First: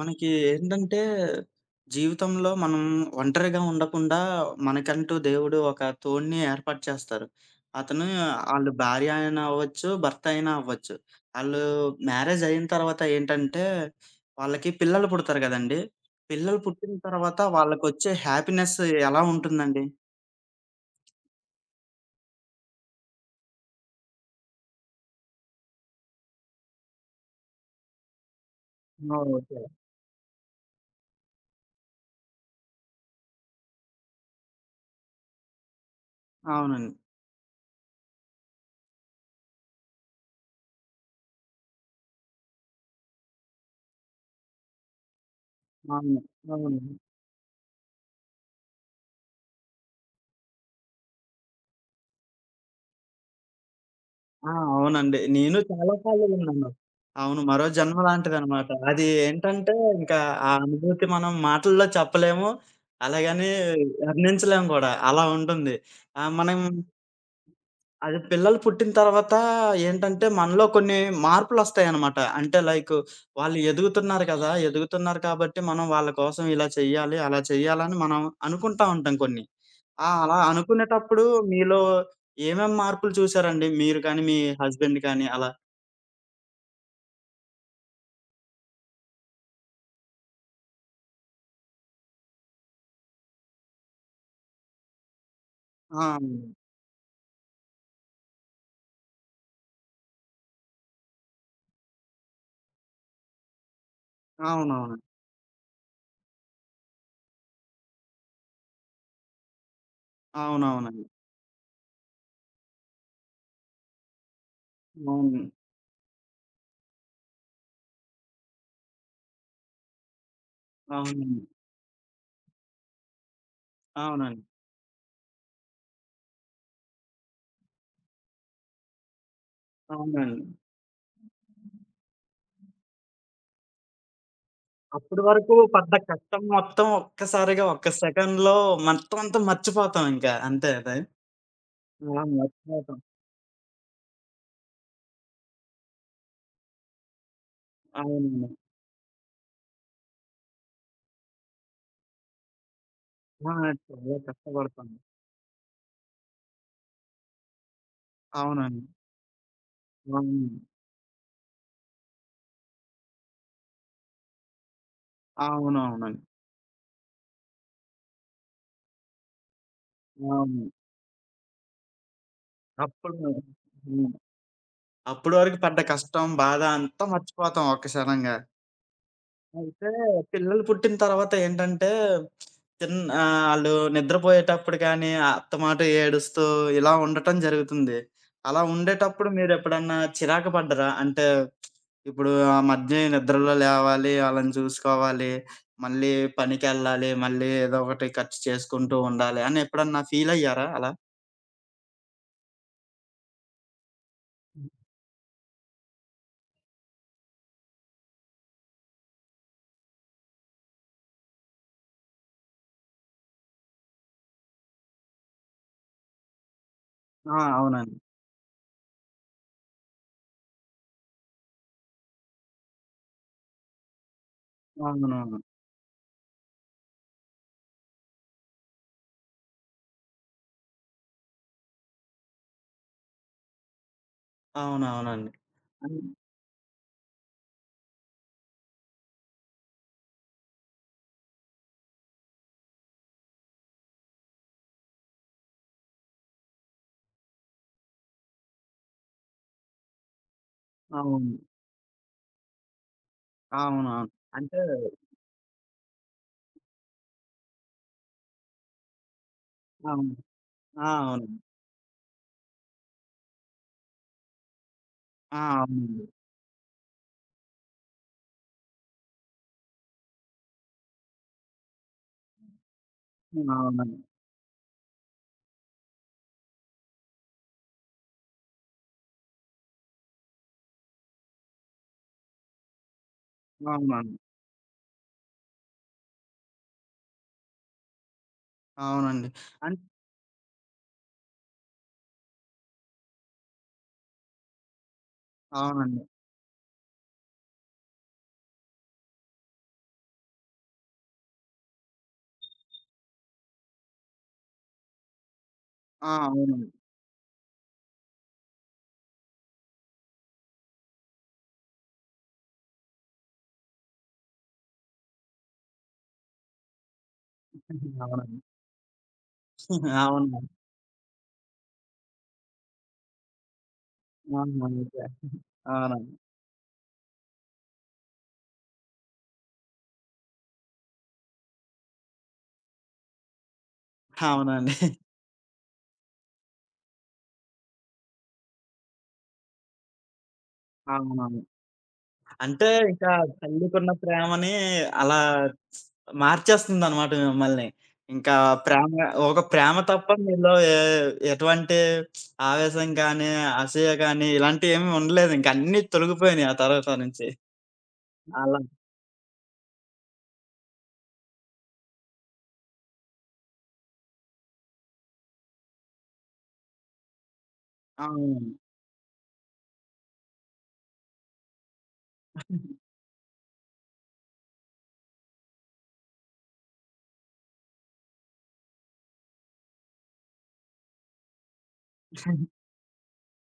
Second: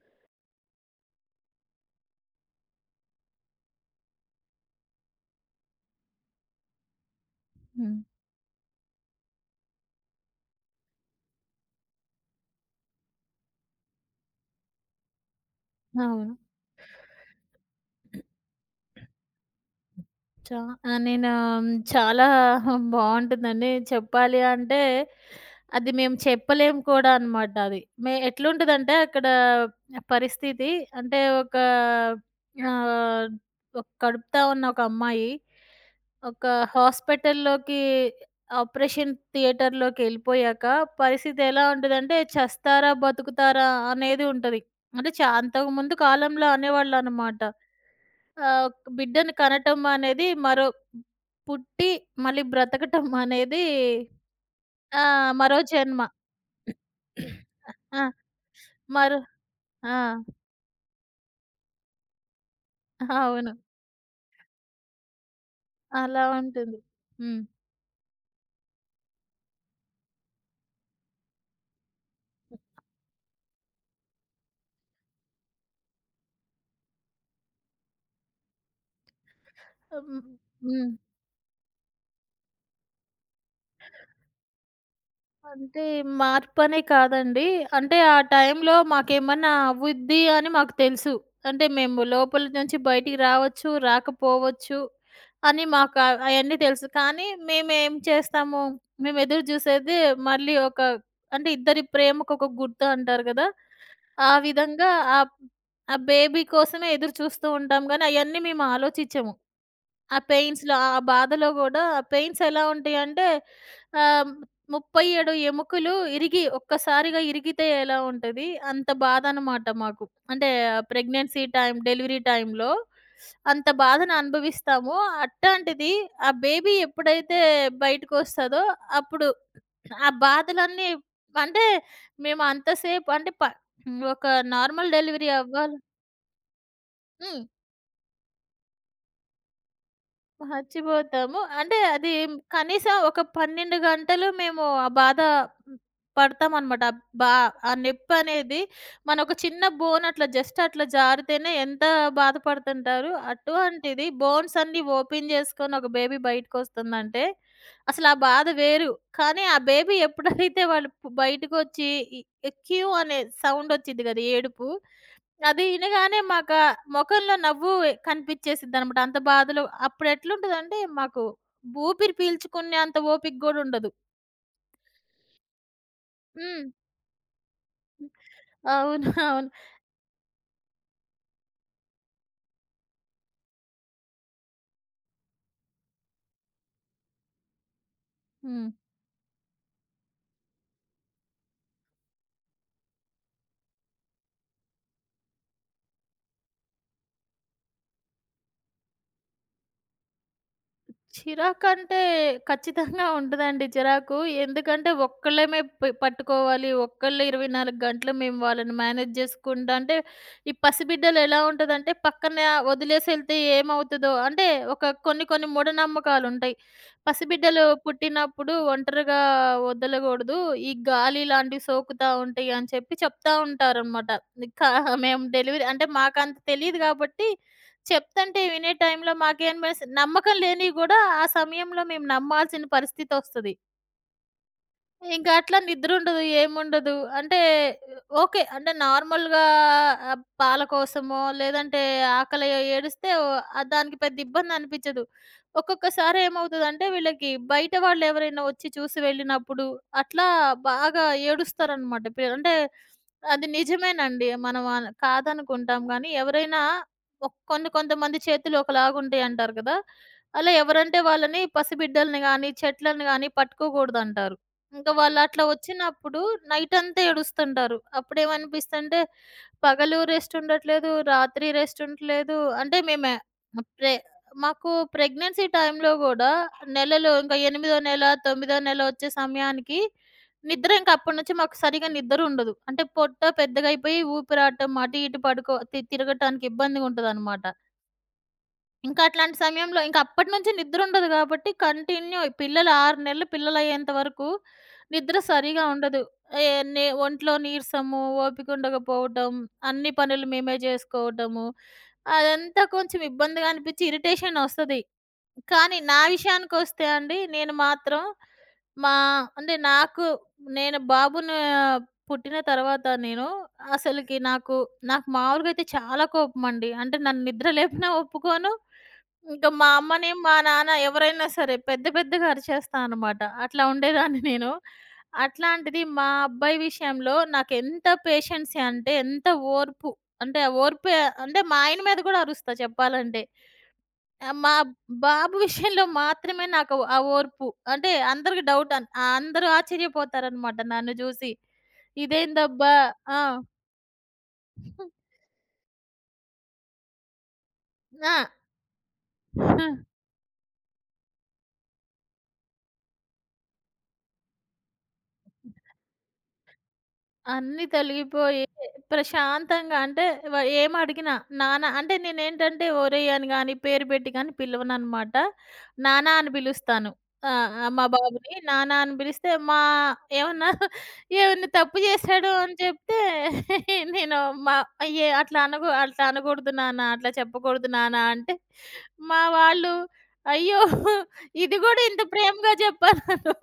మనకి ఏంటంటే, జీవితంలో మనం ఒంటరిగా ఉండకుండా మనకంటూ దేవుడు ఒక తోడుని ఏర్పాటు చేస్తారు. హ్మ్. అతను ఆళ్ళు భార్య అయినా అవ్వచ్చు, భర్త అయినా అవ్వచ్చు. ఆళ్ళు మ్యారేజ్ అయిన తర్వాత ఏంటంటే, వాళ్ళకి పిల్లలు పుడతారు గదండీ! అవును. పిల్లలు పుట్టిన తర్వాత వాళ్ళకొచ్చే హ్యాపీనెస్ ఎలా ఉంటుందండి? చా నేను చాలా బావుంటుందండి. చెప్పాలి అంటే అది మేము చెప్పలేము కూడా అనమాట అది. ఎట్లుంటదంటే అక్కడ అవును. చాలా. పరిస్థితి అంటే ఒక ఆహ్, ఒక కడుపుతా ఉన్న ఒక అమ్మాయి ఒక అవునండి. హాస్పిటల్‌లోకి ఆపరేషన్ థియేటర్‌లోకెళ్ళిపోయాక పరిస్థితి ఎలా ఉంటదంటే చస్తారా? బతుకుతారా? అనేది ఉంటది. అంటే అంతకుముందు అవును. కాలంలో అవును. అనేవాళ్ళనమాట. ఆహ్, బిడ్డని కనటం అనేది మరో పుట్టి మళ్ళీ బ్రతకటం అనేది ఆ! ఆ! అవునండి. నేను మరో చాలా జన్మ. సార్లు విన్నాను. అవును. మరో జన్మ ఆ! లాంటిదనమాట. అది మరో ఏంటంటే, ఆ! ఇంకా ఆ అనుభూతి మనం మాటల్లో చెప్పలేము. అలాగని అవును. వర్ణించలేము గూడా. అలా ఉంటుంది. అలా మనం ఉంటుంది. హ్మ్. అది పిల్లలు పుట్టిన తర్వాత ఏంటంటే, మనలో కొన్ని మార్పులొస్తాయనమాట. అంటే లైక్ వాళ్ళు ఎదుగుతున్నారు కదా! ఎదుగుతున్నారు కాబట్టి, మనం వాళ్ళ కోసం ఇలా చెయ్యాలి, అలా చెయ్యాలని మనం అనుకుంటా ఉంటాం కొన్ని. ఆ! అలా హ్మ్. అనుకునేటప్పుడు మీలో ఏమేం మార్పులు చూసారండి? మీరు కానీ, మీ హస్బెండ్ కానీ అలా? అంటే మార్పనే కాదండి. అంటే ఆ టైంలో మాకేమన్నా అవుద్ది అని మాకు తెలుసు. అంటే మేము లోపల నుంచి బయటికి రావచ్చు, రాకపోవచ్చు అని ఆ! మాకు అవును. అయన్నీ తెలుసు. కానీ మేమేం చేస్తాము, మేము ఎదురు చూసేది మళ్ళీ ఒక అంటే ఇద్దరి ప్రేమకు ఒక గుర్తు అంటారు గదా! ఆ విధంగా అవునవును. ఆ ఆ బేబీ కోసమే ఎదురు చూస్తూ ఉంటాం గానీ అయన్నీ మేము ఆలోచించము. ఆ పెయిన్స్‌లో ఆ అవునవునండి. బాధలో గూడా ఆ పెయిన్స్ ఎలా ఉంటాయంటే ఆహ్, 37 అవును. ఎముకలు ఇరిగి ఒక్కసారిగా ఇరిగితే ఎలా ఉంటది అంత బాధనమాట మాకు. అంటే అవునండి. ప్రెగ్నెన్సీ టైం, డెలివరీ టైంలో అంత బాధను అవునండి. అనుభవిస్తాము. అట్టాంటిది ఆ బేబీ ఎప్పుడైతే బయటకొస్తదో అప్పుడు ఆ అవునండి. బాధలన్నీ అంటే మేము అంతసేపు అంటే ఒక నార్మల్ అప్పటి డెలివరీ వరకు అవ్వాలి. పడ్డ కష్టం మొత్తం హ్మ్. ఒక్కసారిగా ఒక్క సెకండ్‌లో మొత్తం అంతా మర్చిపోతాం ఇంకా. అంతే కదా! మర్చిపోతాము. అంటే అది ఆ! కనీసం మర్చిపోతాం. ఒక 12 గంటలు మేము ఆ బాధ పడతామనమాట. బా ఆ అవునండి. నొప్పనేది మన ఒక చిన్న బోన్ అట్లా జస్ట్ అట్లా జారితేనే ఎంత బాధపడుతుంటారు. ఆ! అటువంటిది చాలా బోన్స్ అన్నీ కష్టపడతాం. ఓపెన్ చేసుకొని ఒక బేబీ బయటకొస్తుందంటే అసలు ఆ బాధ అవునండి. వేరు. కానీ ఆ బేబీ అవును. ఎప్పుడైతే వాళ్ళు బయటకొచ్చి ఈ క్యూ అనే సౌండ్ వచ్చిద్ది కదా! ఏడుపు. అది ఇనగానే అవునవునండి. మాకా మొఖంలో నవ్వు కనిపిచ్చేసిద్దనమాట. అంత బాధలో అవును. అప్పుడెట్లుంటదంటే, మాకు ఊపిరి పీల్చుకునేంత అప్పుడు ఓపిక గూడా ఉండదు. హ్మ్. అప్పటి వరకు పడ్డ కష్టం, బాధ హ్మ్. అంతా మర్చిపోతాం హ్మ్. ఒక్కక్షణంగా. అవును. అవును. అయితే పిల్లలు పుట్టిన తర్వాత ఏంటంటే, ఆళ్ళు నిద్రపోయేటప్పుడు కానీ, అత్తమాట ఏడుస్తూ ఇలా ఉండటం జరుగుతుంది. అలా హ్మ్. ఉండేటప్పుడు మీరెప్పుడన్నా చిరాకు పడ్డారా? అంటే, ఇప్పుడు ఆ మధ్య నిద్రలో లేవాలి, ఆళ్ళని చూసుకోవాలి, మళ్ళీ పనికెళ్ళాలి, మళ్ళీ ఏదో ఒకటి ఖర్చు చేసుకుంటూ ఉండాలి అని ఎప్పుడన్నా ఫీలయ్యారా అలా? చిరాకంటే ఖచ్చితంగా ఉంటదండి చిరాకు. ఎందుకంటే ఒక్కళ్ళమే పట్టుకోవాలి. ఒక్కళ్ళే 24 గంటలు మేము వాళ్ళని మేనేజ్ చేసుకుంటా అంటే, ఈ పసిబిడ్డలు ఎలా ఉంటదంటే పక్కన వదిలేసెళ్తే ఏమవుతదో అంటే కొన్ని కొన్ని మూఢనమ్మకాలుంటాయి. ఆ! పసిబిడ్డలు అవునండి. పుట్టినప్పుడు ఒంటరిగా వదలగూడదు. ఈ గాలి లాంటివి సోకుతా ఉంటాయి అని చెప్పి చెప్తా ఉంటారనమాట. కా మేము అవునవును. డెలివరీ అంటే మాకంత తెలీదు గాబట్టి చెప్తంటే వినే టైంలో మాకేం నమ్మకం లేనివి గూడా ఆ సమయంలో మేము నమ్మాల్సిన పరిస్థితొస్తది. అవునవునండి. ఇంకా అట్లా అన్ నిద్రుండదు. ఏముండదు. అంటే ఓకే. అంటే నార్మల్‌గా పాల కోసమో లేదంటే ఆకలి ఏడిస్తే దానికి పెద్ద ఇబ్బందనిపిచ్చదు. ఒక్కొక్కసారి ఏమవుతదంటే వీళ్ళకి బయట వాళ్ళెవరైనా వచ్చి చూసి వెళ్ళినప్పుడు అట్లా బాగా అవును. ఏడుస్తారనమాట. అంటే అది అవునవును. నిజమేనండి. అంటే మనం కాదనుకుంటాం గానీ ఎవరైనా కొన్ని కొంతమంది చేతులు ఒకలాగుంటాయి అంటారు కదా! అవును. అలా ఆ! ఎవరంటే అవును. వాళ్ళని పసిబిడ్డల్ని గానీ, చెట్లను గానీ పట్టుకోకూడదంటారు. ఇంక వాళ్ళట్లా ఆ! వచ్చినప్పుడు నైటంతా ఏడుస్తుంటారు. అప్పుడేమనిపిస్తంటే, పగలు రెస్ట్ ఉండట్లేదు, రాత్రి రెస్ట్ ఉండట్లేదు. అంటే మేమే ప్రె అవునండి. మాకు ప్రెగ్నెన్సీ టైమ్‌లో గూడా నెలలో ఇంక ఎనిమిదో నెల, తొమ్మిదో నెల ఒచ్చే సమయానికి నిద్ర ఇంక అప్పటి నుంచి మాకు సరిగ్గా నిద్రుండదు. అంటే పొట్ట అవునండి. పెద్దగయిపోయి అవునండి. ఊపిరాటం అటు ఇటు పడుకో తిరగటానికి ఇబ్బందిగుంటదనమాట. ఇంకా అవునండి. అట్లాంటి అన్ సమయంలో ఇంక అప్పటినుంచి నిద్రుండదు గాబట్టి, కంటిన్యూ పిల్లలు 6 నెలలు పిల్లలయ్యేంత వరకు నిద్ర సరిగా అవునండి. ఉండదు. ఏ నే ఒంట్లో నీరసము, ఓపికుండకపోవటం, అన్ని పనులు మేమే జేసుకోవటము, అదంతా కొంచెం ఇబ్బందిగా అనిపిచ్చి ఇరిటేషనొస్తది. కానీ నా ఆ! అవునండి. విషయానికొస్తే అండి, నేను మాత్రం మా అంటే నాకు నేను బాబును ఆ, పుట్టిన తర్వాత నేను అసలకి నాకు నాకు మామూలుగా అయితే చాలా కోపమండి. అంటే నన్ను నిద్ర లేపినా అవునండి. ఒప్పుకోను. ఇంకా మా అమ్మని, మా అవును. నాన్న ఎవరైనా సరే పెద్ద పెద్దగా అరిచేస్తా అనమాట. అట్లా ఉండేదాన్ని నేను. అవునండి. అట్లాంటిది మా అవునండి. అబ్బాయి విషయంలో నాకెంత పేషెన్సీ అంటే ఎంత ఓర్పు. అంటే ఆ ఓర్పు అంటే మా ఆయన మీద కూడా అరుస్తా చెప్పాలంటే. మా అవునండి. బాబు విషయంలో మాత్రమే నాకు ఆ ఓర్పు. అంటే అందరికి డౌట్ అందరూ ఆశ్చర్యపోతారనమాట నన్ను జూసి. అవునవును. అంటే ఇదేందబ్బా! ఇంకా ఆ! తల్లికున్న ప్రేమని అలా మార్చేస్తుందనమాట మిమ్మల్ని. ఇంకా ప్రేమ ఒక ఆ! ప్రేమ తప్ప మీలో ఎటువంటి ఆవేశం గానీ, అసూయ గానీ ఇలాంటియేమి ఉండలేదు. ఇంక అన్నీ తొలగిపోయినియి ఆ తర్వాత నుంచి. అన్నీ తొలగిపోయి అలా ప్రశాంతంగా అంటే వ ఏమడిగినా నాన్న అంటే నేనేంటంటే ఒరేయ్ అని గాని, పేరు పెట్టి గాని పిలవననమాట. నాన్న అని పిలుస్తాను. ఆ! ఆ! మా బాబుని అవునండి. నాన్న అని పిలిస్తే మా ఏమన్నా ఏమన్నా తప్పు చేశాడు అని చెప్తే నేను మా అట్లా అనకు అట్లా అనకూడదు నాన్న, అట్లా చెప్పకూడదు నాన్న అంటే మా వాళ్ళు అయ్యో! ఇది గూడా ఇంత ప్రేమగా చెప్పా నన్ను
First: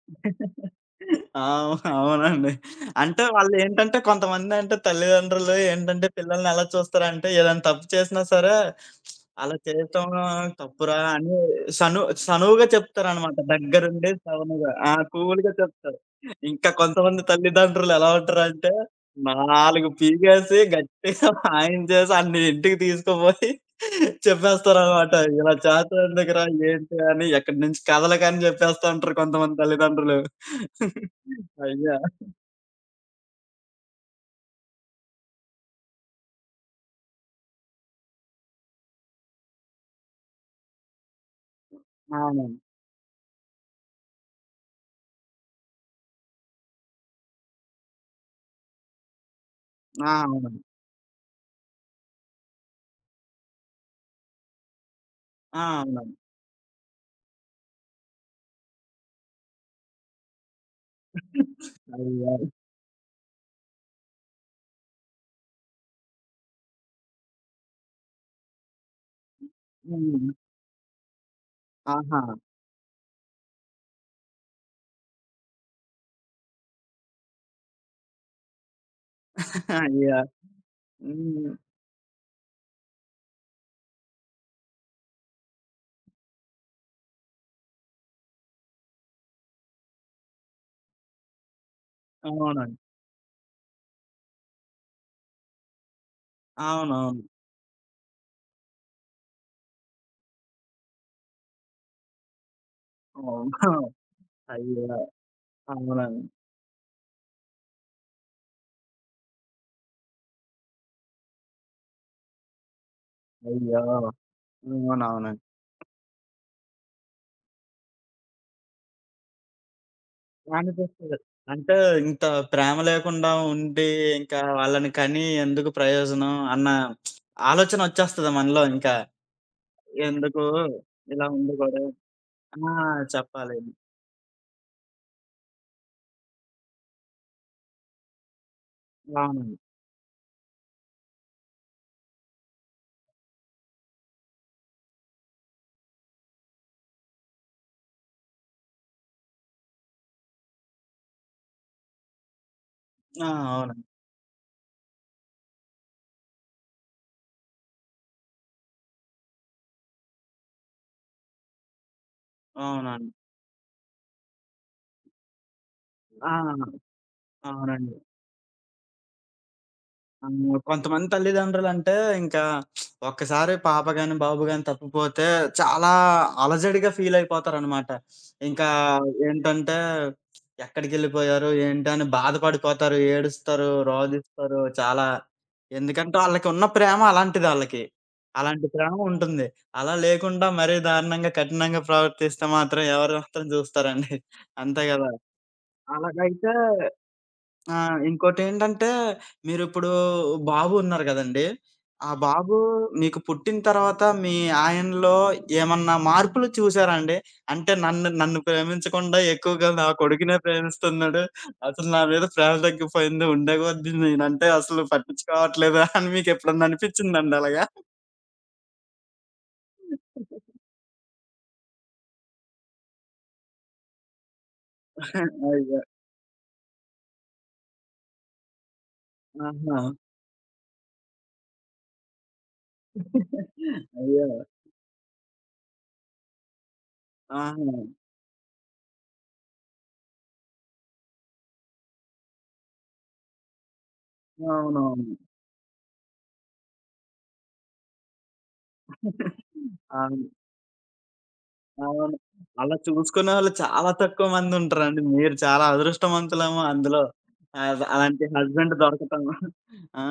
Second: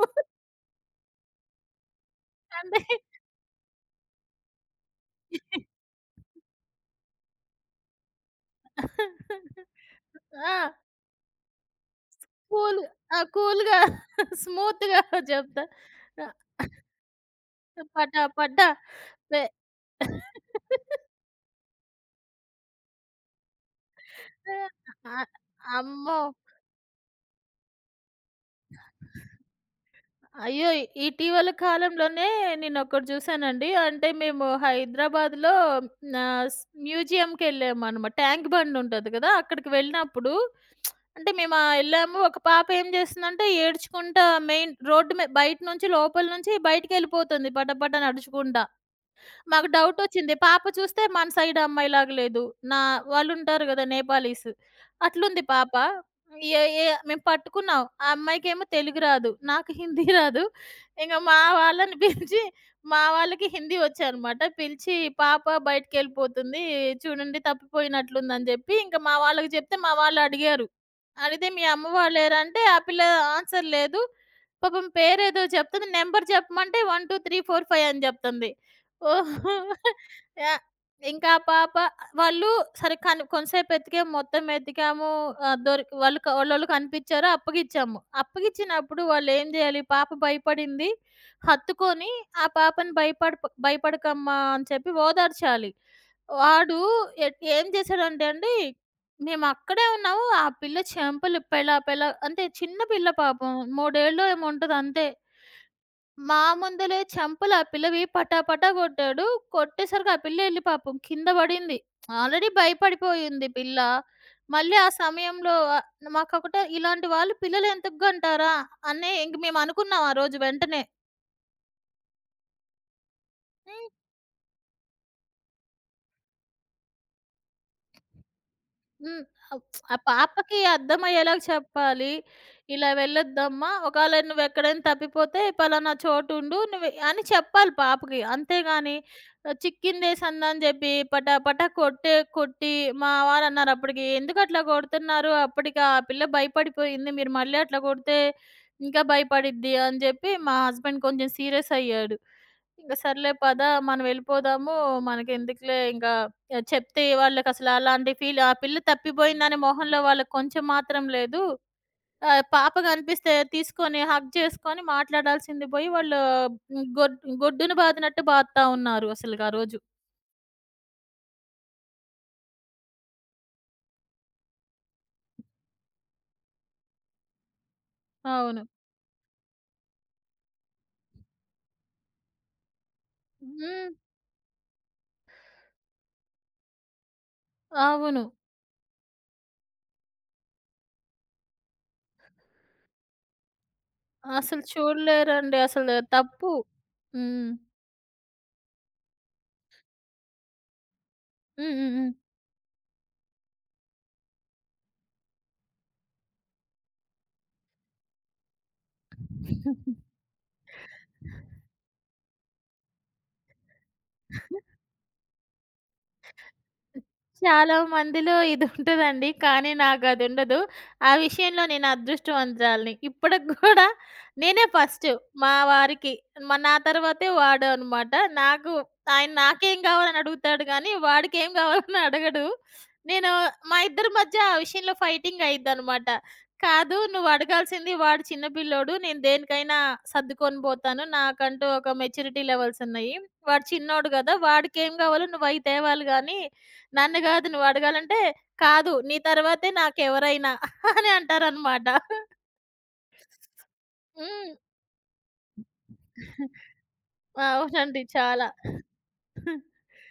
అవు అవునండి. అంటే అంటే వాళ్ళేంటంటే కొంతమందంటే తల్లిదండ్రులు ఏంటంటే పిల్లల్ని ఎలా చూస్తారంటే ఏదైనా తప్పు చేసినా సరే అలా చేయటం ఆ! తప్పురా అని సను సనువుగా కూల్ ఆ! చెప్తారనమాట. కూల్‌గా దగ్గరుండి సనువుగా. ఆ! స్మూత్‌గా కూల్‌గా చెప్తా. చెప్తారు. ఆ! ఇంకా కొంతమంది తల్లిదండ్రులు ఎలా పటా పటా ఉంటారంటే పె 4 పీకేసి గట్టిగా వాయించేసి ఆడిని ఇంటికి తీసుకుపోయి చెప్పేస్తారనమాట. ఆ! ఇలా చేతన అమ్మో! ఎందుకురా ఏంటి అని ఎక్కడి నుంచి కథలకని చెప్పేస్తా ఉంటారు కొంతమంది తల్లిదండ్రులు. అయ్యో! ఇటీవల అయ్యో! కాలంలోనే నేనొకటి చూసానండి. అంటే మేము హైదరాబాద్‌లో నా స్ మ్యూజియంకెళ్ళామనమాట. ట్యాంక్ బండ్ ఉంటది కదా! అక్కడికి వెళ్ళినప్పుడు అంటే మేము ఎళ్ళాము. ఒక అవునండి. పాప ఏం చేస్తుందంటే ఏడ్చుకుంటా మెయిన్ రోడ్డు బయట నుంచి లోపల నుంచి బయటికెళ్ళిపోతుంది పటపట నడుచుకుంటా. మాకు ఆ! డౌటొచ్చింది. అవునండి. పాప చూస్తే మన సైడ్ అమ్మాయిలాగా లేదు. నా వాళ్ళుంటారు గదా! నేపాలీస్. అట్లుంది ఆ! పాప. అవునండి. ఏ ఏ మేము పట్టుకున్నాం. ఆ అమ్మాయికేమో తెలుగు రాదు. నాకు హిందీ రాదు. ఇంక మా వాళ్ళని అయ్యో! పిలిచి మా వాళ్ళకి హిందీ వచ్చనమాట. పిలిచి పాప బయటికెళ్ళిపోతుంది. చూడండి తప్పిపోయినట్లుందని జెప్పి ఇంక మా వాళ్ళకి జెప్తే మా హ్మ్. వాళ్ళడిగారు. అడిగితే మీ అమ్మ ఆహా! వాళ్ళేరా అంటే ఆ పిల్ల ఆన్సర్ లేదు. పాపం పేరేదో చెప్తుంది. నంబర్ చెప్పమంటే 123456 అని జెప్తుంది. ఓహో! అయ్యో! యాహ్! ఇంకా ఆ హ్మ్. పాప వాళ్ళు సరే కని కొంతసేపు వెతికాము, మొత్తం వెతికాము. దొరికి వాళ్ళు వాళ్ళోళ్ళు కనిపిచ్చారు. అప్పగిచ్చాము. అప్పగిచ్చినప్పుడు వాళ్ళేం జేయాలి? పాప భయపడింది. హత్తుకొని ఆ అవునండి. పాపని భయపడకమ్మా అని చెప్పి ఓదార్చాలి. వాడు అవునవును. ఏం చేశాడంటే అండి, మేమక్కడే ఉన్నాము. ఆ పిల్ల చెంపలు పెళ పెళ అంటే చిన్న పిల్ల పాపం. అవును. 3 ఏళ్ళో ఏమో ఉంటది అయ్యో! అంతే. అవునండి. మా ముందలే చెంపలు ఆ పిల్లవి పటాపటా కొట్టాడు. కొట్టేసరికి ఆ పిల్ల ఎళ్లి పాపం కింద పడింది. ఆల్రెడీ భయపడిపోయింది పిల్ల. అయ్యో! మళ్ళీ ఆ అవునవునండి. సమయంలో మాకొకటే ఇలాంటి వాళ్ళు పిల్లలెందుకు గంటారా అని ఇంక మేమనుకున్నాం ఆ రోజు వెంటనే. అనిపిస్తది. అంటే ఇంత ప్రేమ లేకుండా ఉండి, ఇంకా వాళ్ళని కని ఎందుకు ప్రయోజనం అన్న ఆలోచనొచ్చేస్తది మనలో ఇంకా. హ్మ్. అప్ ఆ ఎందుకు పాపకి ఇలా అర్థమయ్యేలాగా ఉండకూడదు. చెప్పాలి. ఆ! ఇలా చెప్పాలి. వెళ్ళొద్దమ్మా. ఒకాళ నువ్వెక్కడైనా తప్పిపోతే పలానా చోటుండు నువ్వు అని చెప్పాలి పాపకి. అంతేగాని అవునండి. చిక్కిందేసిందని జెప్పి పటా పటా కొట్టి మా వారన్నారు అప్పటికి, "ఎందుకట్లా కొడుతున్నారు? అప్పటికి ఆ పిల్ల భయపడిపోయింది. మీరు మళ్ళీ అట్లా కొడితే ఇంకా భయపడిద్ది" అని జెప్పి మా హస్బెండ్ కొంచెం సీరియస్ అయ్యాడు. ఇంక ఆ! సర్లే పద అవునండి. మనం వెళ్ళిపోదాము. మనకెందుకులే ఇంకా చెప్తే వాళ్ళకసలు అలాంటి ఫీల్ ఆ పిల్ల తప్పిపోయిందనే మొహంలో వాళ్ళకి కొంచెం మాత్రం లేదు. పాప అవునండి. కనిపిస్తే తీసుకొని హగ్ చేసుకొని మాట్లాడాల్సింది పోయి వాళ్ళు ఆ! హ్మ్. గొడ్ గొడ్డున అవునండి. బాదినట్టు బాదుతా ఉన్నారు అసలుగా ఆ రోజు. అవును. కొంతమంది తల్లిదండ్రులంటే ఇంకా ఒక్కసారి పాప గాని, బాబు గాని తప్పిపోతే చాలా అలజడిగా ఫీలయిపోతారనమాట. అవును. ఇంకా ఏంటంటే ఎక్కడికెళ్ళిపోయారు, ఏంటి అని బాధపడిపోతారు, ఏడుస్తారు, హ్మ్. రోదిస్తారు చాలా. ఎందుకంటే ఆళ్ళకున్న ప్రేమ అలాంటిదాళ్ళకి. అవును. అలాంటి ప్రేమ ఉంటుంది. అలా లేకుండా మరీ దారుణంగా, కఠినంగా ప్రవర్తిస్తే మాత్రం ఎవరు మాత్రం జూస్తారండి. అసలు అంతే గదా! చూడలేరండి అసలు తప్పు. అలాగైతే హ్మ్. ఆ! ఇంకోటేంటంటే, మీరిప్పుడు బాబు ఉన్నారు గదండీ! హ్మ్. హ్మ్. ఆ హ్మ్. బాబు మీకు పుట్టిన తర్వాత మీ ఆయనలో ఏమన్నా మార్పులు చూసారా అండి? అంటే నన్ను నన్ను ప్రేమించకుండా ఎక్కువగా నా కొడుకునే ప్రేమిస్తున్నాడు. అసలు నా మీద ప్రేమ తగ్గిపోయింది. ఉండే కొద్దీ నేనంటే అసలు పట్టించుకోవట్లేదు అని మీకెప్పుడన్నా అనిపిచ్చిందండి అలాగా? చాలా మందిలో ఇదుంటదండి. కానీ నాకదుండదు. ఆ విషయంలో నేను అదృష్టవంతురాలిని. ఇప్పటికి గూడా నేనే ఫస్ట్ మా అయ్యో! వారికి. నా తర్వాతే వాడు అనమాట. నాకు ఆయన నాకేం ఆహా! కావాలని అడుగుతాడు గానీ, వాడికేం కావాలని అడగడు. నేను మా ఇద్దరి అయ్యో! మధ్య ఆ విషయంలో ఫైటింగ్ అయ్యిద్దనమాట. కాదు నువ్వు ఆహా! అడగాల్సింది వాడు చిన్న పిల్లోడు. నేను దేనికైనా సర్దుకొని పోతాను. నాకంటూ ఒక మెచ్యూరిటీ లెవెల్స్ ఉన్నాయి. వాడు చిన్నోడు గదా! వాడికేం అవునవును. కావాలో నువ్వయి తేవాలి గానీ నన్ను గాదు నువ్వడగాలంటే, "కాదు నీ తర్వాతే అవును. నాకెవరైనా" అని అంటారనమాట. అవును. అలా చూసుకునేవాళ్ళు చాలా తక్కువ హ్మ్. మందుంటారండి. మీరు చాలా అదృష్టవంతులేమో అందులో. అల అవునండి. అలాంటి చాలా. హస్బెండ్ దొరకటం. ఆ!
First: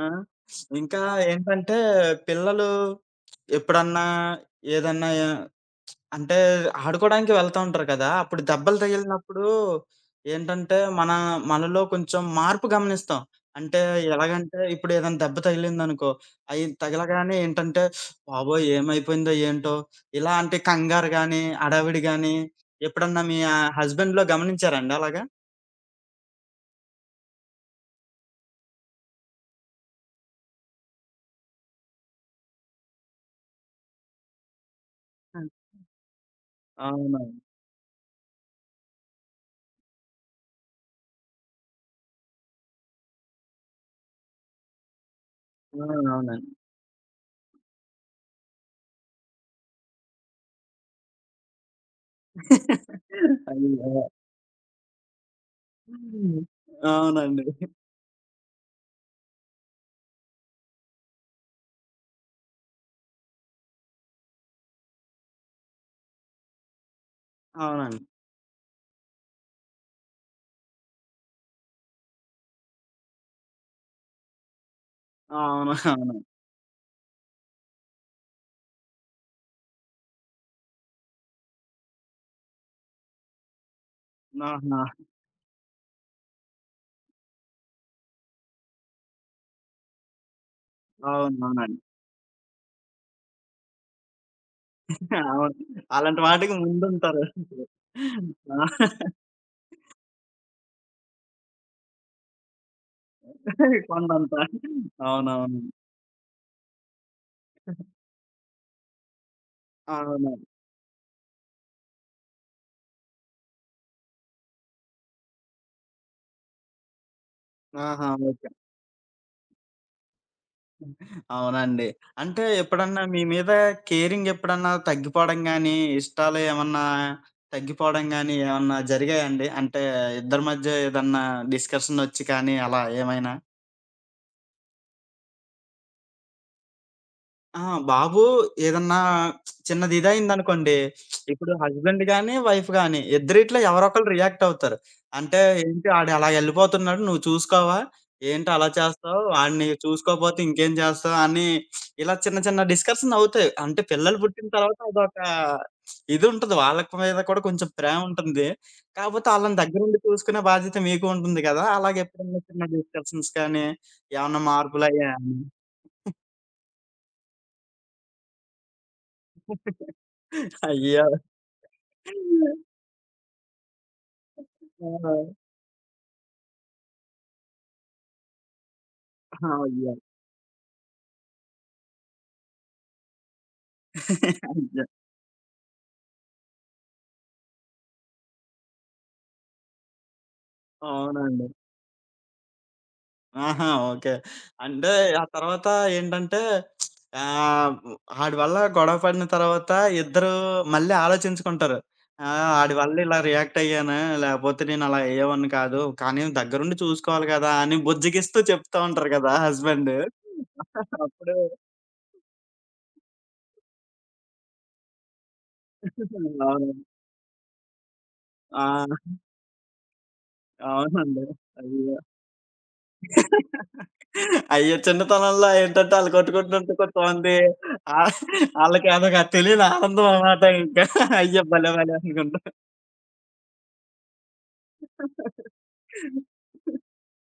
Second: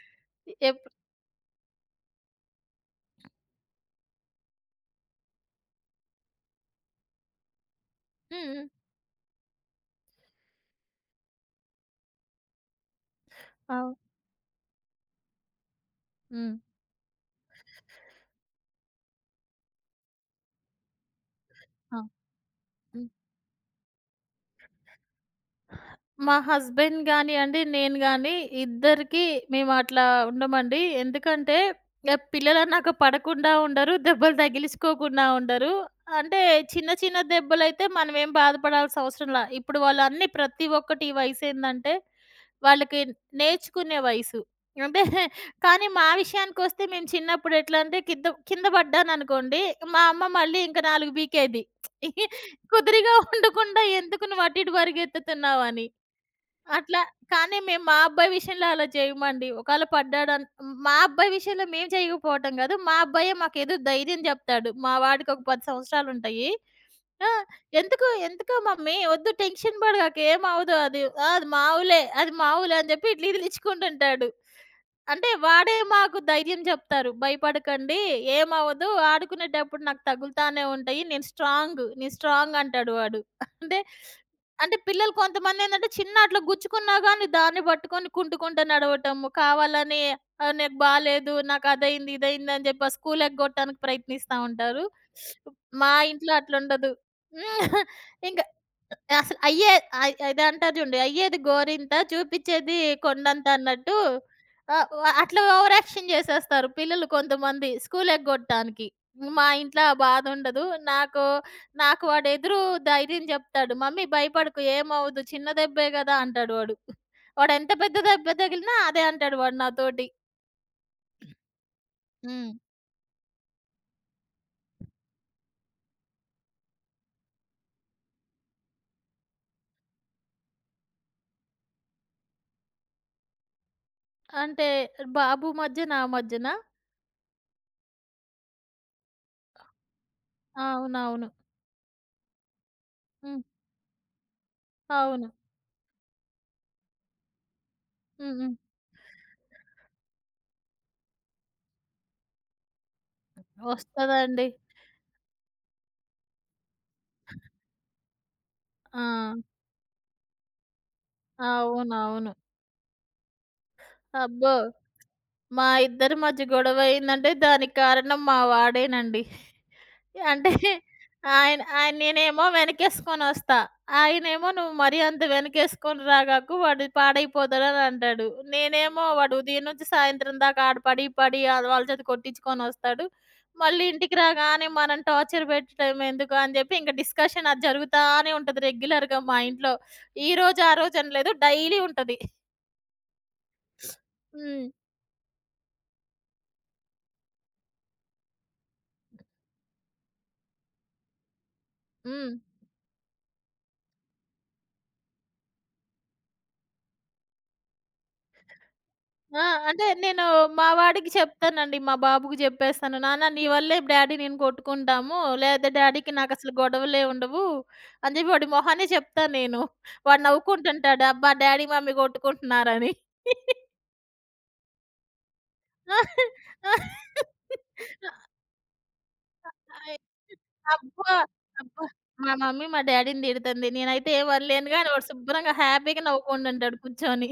ఎప్ ఇంకా ఏంటంటే పిల్లలు ఎప్పుడన్నా ఏదన్నా అంటే ఆడుకోవడానికి వెళ్తా ఉంటారు కదా! అప్పుడు హ్మ్. హ్మ్. దెబ్బలు తగిలినప్పుడు ఏంటంటే, మన మనలో కొంచెం మార్పు గమనిస్తాం. అంటే అవును. ఎలాగంటే, ఇప్పుడు ఏదైనా దెబ్బ తగిలిందనుకో, హ్మ్. అయి తగలగానే ఏంటంటే, బాబోయ్! ఏమైపోయిందో ఏంటో? ఇలా అంటే కంగారు గాని, హడావిడి అవును. గాని ఎప్పుడన్నా మీ హస్బెండ్‌లో గమనించారండి అలాగా? మా హస్బెండ్ గానియండి, నేను గాని ఇద్దరికీ మేమట్లా ఉండమండి. ఎందుకంటే, ఇగ పిల్లలన్నాక పడకుండా ఉండరు, దెబ్బలు తగిలిచ్చుకోకుండా హ్మ్. ఉండరు. అంటే, చిన్న చిన్న అవునవును. దెబ్బలైతే మనమేం బాధపడాల్సిన అవసరంలా. ఇప్పుడు వాళ్ళన్నీ ప్రతి ఒక్కటి ఈ వయసేందంటే, వాళ్ళకి నేర్చుకునే వయసు. అంటే, ఆ! కానీ మా అవునండి. విషయానికొస్తే మేము చిన్నప్పుడు ఎట్లా అంటే, కింద పడ్డాననుకోండి, మా అమ్మ మళ్ళీ ఇంక 4 పీకేది. కుదురుగా ఉండకుండా అయ్యో! ఎందుకు నువ్వు అటు ఇటు పరిగెత్తుతున్నావని. అట్లా అవునండి. కానీ మేము మా అబ్బాయి విషయంలో అలా చేయమండి. ఒకాళ పడ్డాడన్ మా అబ్బాయి విషయంలో మేము చేయకపోవటం గాదు. మా అబ్బాయే మాకేదో ధైర్యం జెప్తాడు. మా వాడికి ఒక 10 సంవత్సరాలుంటాయి. ఆ! అవునండి. "ఎందుకు, ఎందుకు మమ్మీ వద్దు టెన్షన్ పడగాకు ఏమవ్వదు అది. అది మావులే, అది మావులే" అని చెప్పి ఇట్లా ఇదిలిచ్చుకుంటుంటాడు. అంటే అవును. వాడే అవును. మాకు ధైర్యం చెప్తారు. "భయపడకండి ఏమవ్వదు, ఆడుకునేటప్పుడు నాకు తగులుతానే ఉంటాయి. నేను స్ట్రాంగ్, నేను స్ట్రాంగ్" అంటాడు వాడు. అంటే, అంటే ఆహా! పిల్లలు కొంతమందేంటంటే చిన్న అట్లా గుచ్చుకున్నా గాని దాన్ని పట్టుకొని కుంటుకుంటా నడవటము, కావాలని "నాకు బాలేదు, నాకు అవునవునండి. అదయింది, ఇదయింది" అని చెప్పి ఆ స్కూల్ ఎగ్గొట్టడానికి ప్రయత్నిస్తా ఉంటారు. అవును. మా అలాంటి ఇంట్లో వాటికి అట్లుండదు. ముందుంటారు. హ్మ్. ఇంక ఆ! అసలు అయ్యే అయ్ అదంటారు చూడండి. అయ్యేది గోరింత చూపిచ్చేది కొండంత అన్నట్టు కొండంత. ఆహ్, వ అట్లా అవునవును. ఓవర్ యాక్షన్ చేసేస్తారు పిల్లలు కొంతమంది స్కూల్ ఎగ్గొట్టడానికి. మా ఇంట్లో ఆ అవును. బాధుండదు. నాకు నాకు వాడు ధైర్యం చెప్తాడు. "మమ్మీ భయపడకు ఏమవ్వదు చిన్న దెబ్బే గదా!" అంటాడు వాడు. వాడెంత పెద్ద ఆహా! దెబ్బ ఓకే. తగిలినా అదే అంటాడు వాడు నాతోటి. అవునండి. అంటే హ్మ్. ఎప్పుడన్నా మీ మీద కేరింగ్ ఎప్పుడన్నా తగ్గిపోవడం గాని, ఇష్టాలు ఏమన్నా తగ్గిపోవడం గాని ఏమన్నా జరిగాయండి? అంటే ఇద్దరి మధ్య ఏదన్నా డిస్కషన్ ఒచ్చి కానీ అలా ఏమైనా? అంటే బాబు మధ్య, నా మధ్యన? ఆ! బాబు ఏదన్నా చిన్నది ఇదయిందనుకోండి, అవునవును. ఇప్పుడు హస్బెండ్ గాని, వైఫ్ గాని హ్మ్. ఇద్దరిట్లో ఎవరొకళ్ళు రియాక్ట్ అవుతారు. అవును. అంటే ఏంటి ఆడు అలా ఎళ్ళిపోతున్నాడు నువ్వు చూసుకోవా? హ్మ్. ఏంటి హ్మ్. అలా చేస్తావు? ఆడిని చూసుకోపోతే ఇంకేం చేస్తావు? అని ఇలా చిన్న చిన్న డిస్కషన్ అవుతాయి. అంటే పిల్లలు వస్తదండి. పుట్టిన తర్వాత అదొక ఇదుంటది. వాళ్ళ మీద కూడా కొంచెం ప్రేమ ఉంటుంది. ఆ! కాపోతే ఆళ్ళని దగ్గరుండి చూసుకునే బాధ్యత మీకు ఉంటుంది కదా! అలాగే అవునవును. ఎప్పుడన్నా చిన్న డిస్కషన్స్ కానీ, ఏమన్నా అబ్బో! మార్పులయ్యాయా? మా ఇద్దరి మధ్య గొడవ అయిందంటే దానికి కారణం మా వాడేనండి. అంటే అయ్యో! ఆయన ఆయన ఆ! నేనేమో వెనకేసుకొనొస్తా. ఆయనేమో "నువ్వు మరీ అంత వెనకేసుకొని రాగాకు వాడు పాడైపోతాడని" అంటాడు. నేనేమో "వాడు ఆ! ఉదయం నుంచి అయ్యో! సాయంత్రం దాకా ఆడ పడి పడి ఆళ్ళ వాళ్ళ చేత కొట్టించుకొనొస్తాడు. మళ్ళీ ఇంటికి రాగానే అయ్యో! మనం టార్చర్ పెట్టడం ఎందుకు" అని చెప్పి ఇంక డిస్కషన్ అది జరుగుతానే ఉంటది రెగ్యులర్‌గా మా ఇంట్లో. ఈరోజు, ఆ రోజని లేదు అవునండి. డైలీ ఉంటది. ఆహా! ఓకే. హ్మ్. అంటే ఆ తర్వాత ఏంటంటే ఆహ్, ఆడి వల్ల గొడవ పడిన తర్వాత ఇద్దరు మళ్ళీ ఆలోచించుకుంటారు. ఆ! హ్మ్. ఆడి వల్ల ఇలా రియాక్ట్ అయ్యాను. లేకపోతే నేను అలా అయ్యేవాడిని కాదు. కానీ దగ్గరుండి చూసుకోవాలి కదా! అని బుజ్జగిస్తూ చెప్తా ఉంటారు కదా! ఆ! అంటే హస్బెండ్. నేను మా వాడికి అప్పుడు చెప్తానండి. మా బాబుకి చెప్పేస్తాను. నాన్న నీ వల్లే డ్యాడీ నేను కొట్టుకుంటాము. లేతే డ్యాడీకి నాకసలు అవును. గొడవలే ఉండవు. అని చెప్పి వాడి ఆ! మొహానే చెప్తా నేను. వాడు నవ్వుకుంటుంటాడు. అవునండి. అబ్బా! డ్యాడీ, మమ్మీ అయ్యో! కొట్టుకుంటున్నారని. అయ్యో! చిన్నతనంలో ఏంటంటే ఆ! ఆళ్ళు ఆ! కొట్టుకుంటుంటే కొంతమంది ఆ! ఆళ్ళకి అదొక తెలియని అయ్ ఆనందం అన్నమాట ఇంకా. అబ్బా! అయ్యో! భలే! అబ్బా! భలే! మా అనుకుంటా. మమ్మీ మా డ్యాడీని తిడుతుంది. నేనైతే ఏం అనలేనుగా అని వాడు శుభ్రంగా హ్యాపీగా నవ్వుకుంటుంటాడు కూర్చొని.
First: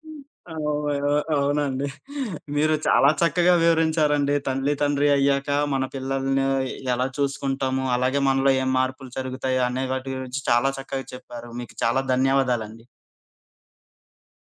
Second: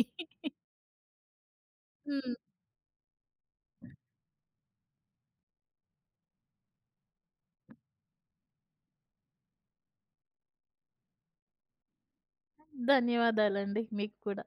అవ్ అవ్- అవునండి. హ్మ్. మీరు చాలా చక్కగా వివరించారండి. తల్లి, తండ్రి అయ్యాక మన పిల్లల్ని ఎలా చూసుకుంటాము, అలాగే మనలో ఏం మార్పులు జరుగుతాయి అనే వాటి గురించి చాలా చక్కగా చెప్పారు. మీకు చాలా ధన్యవాదాలండి. ధన్యవాదాలండి. మీకు కూడా.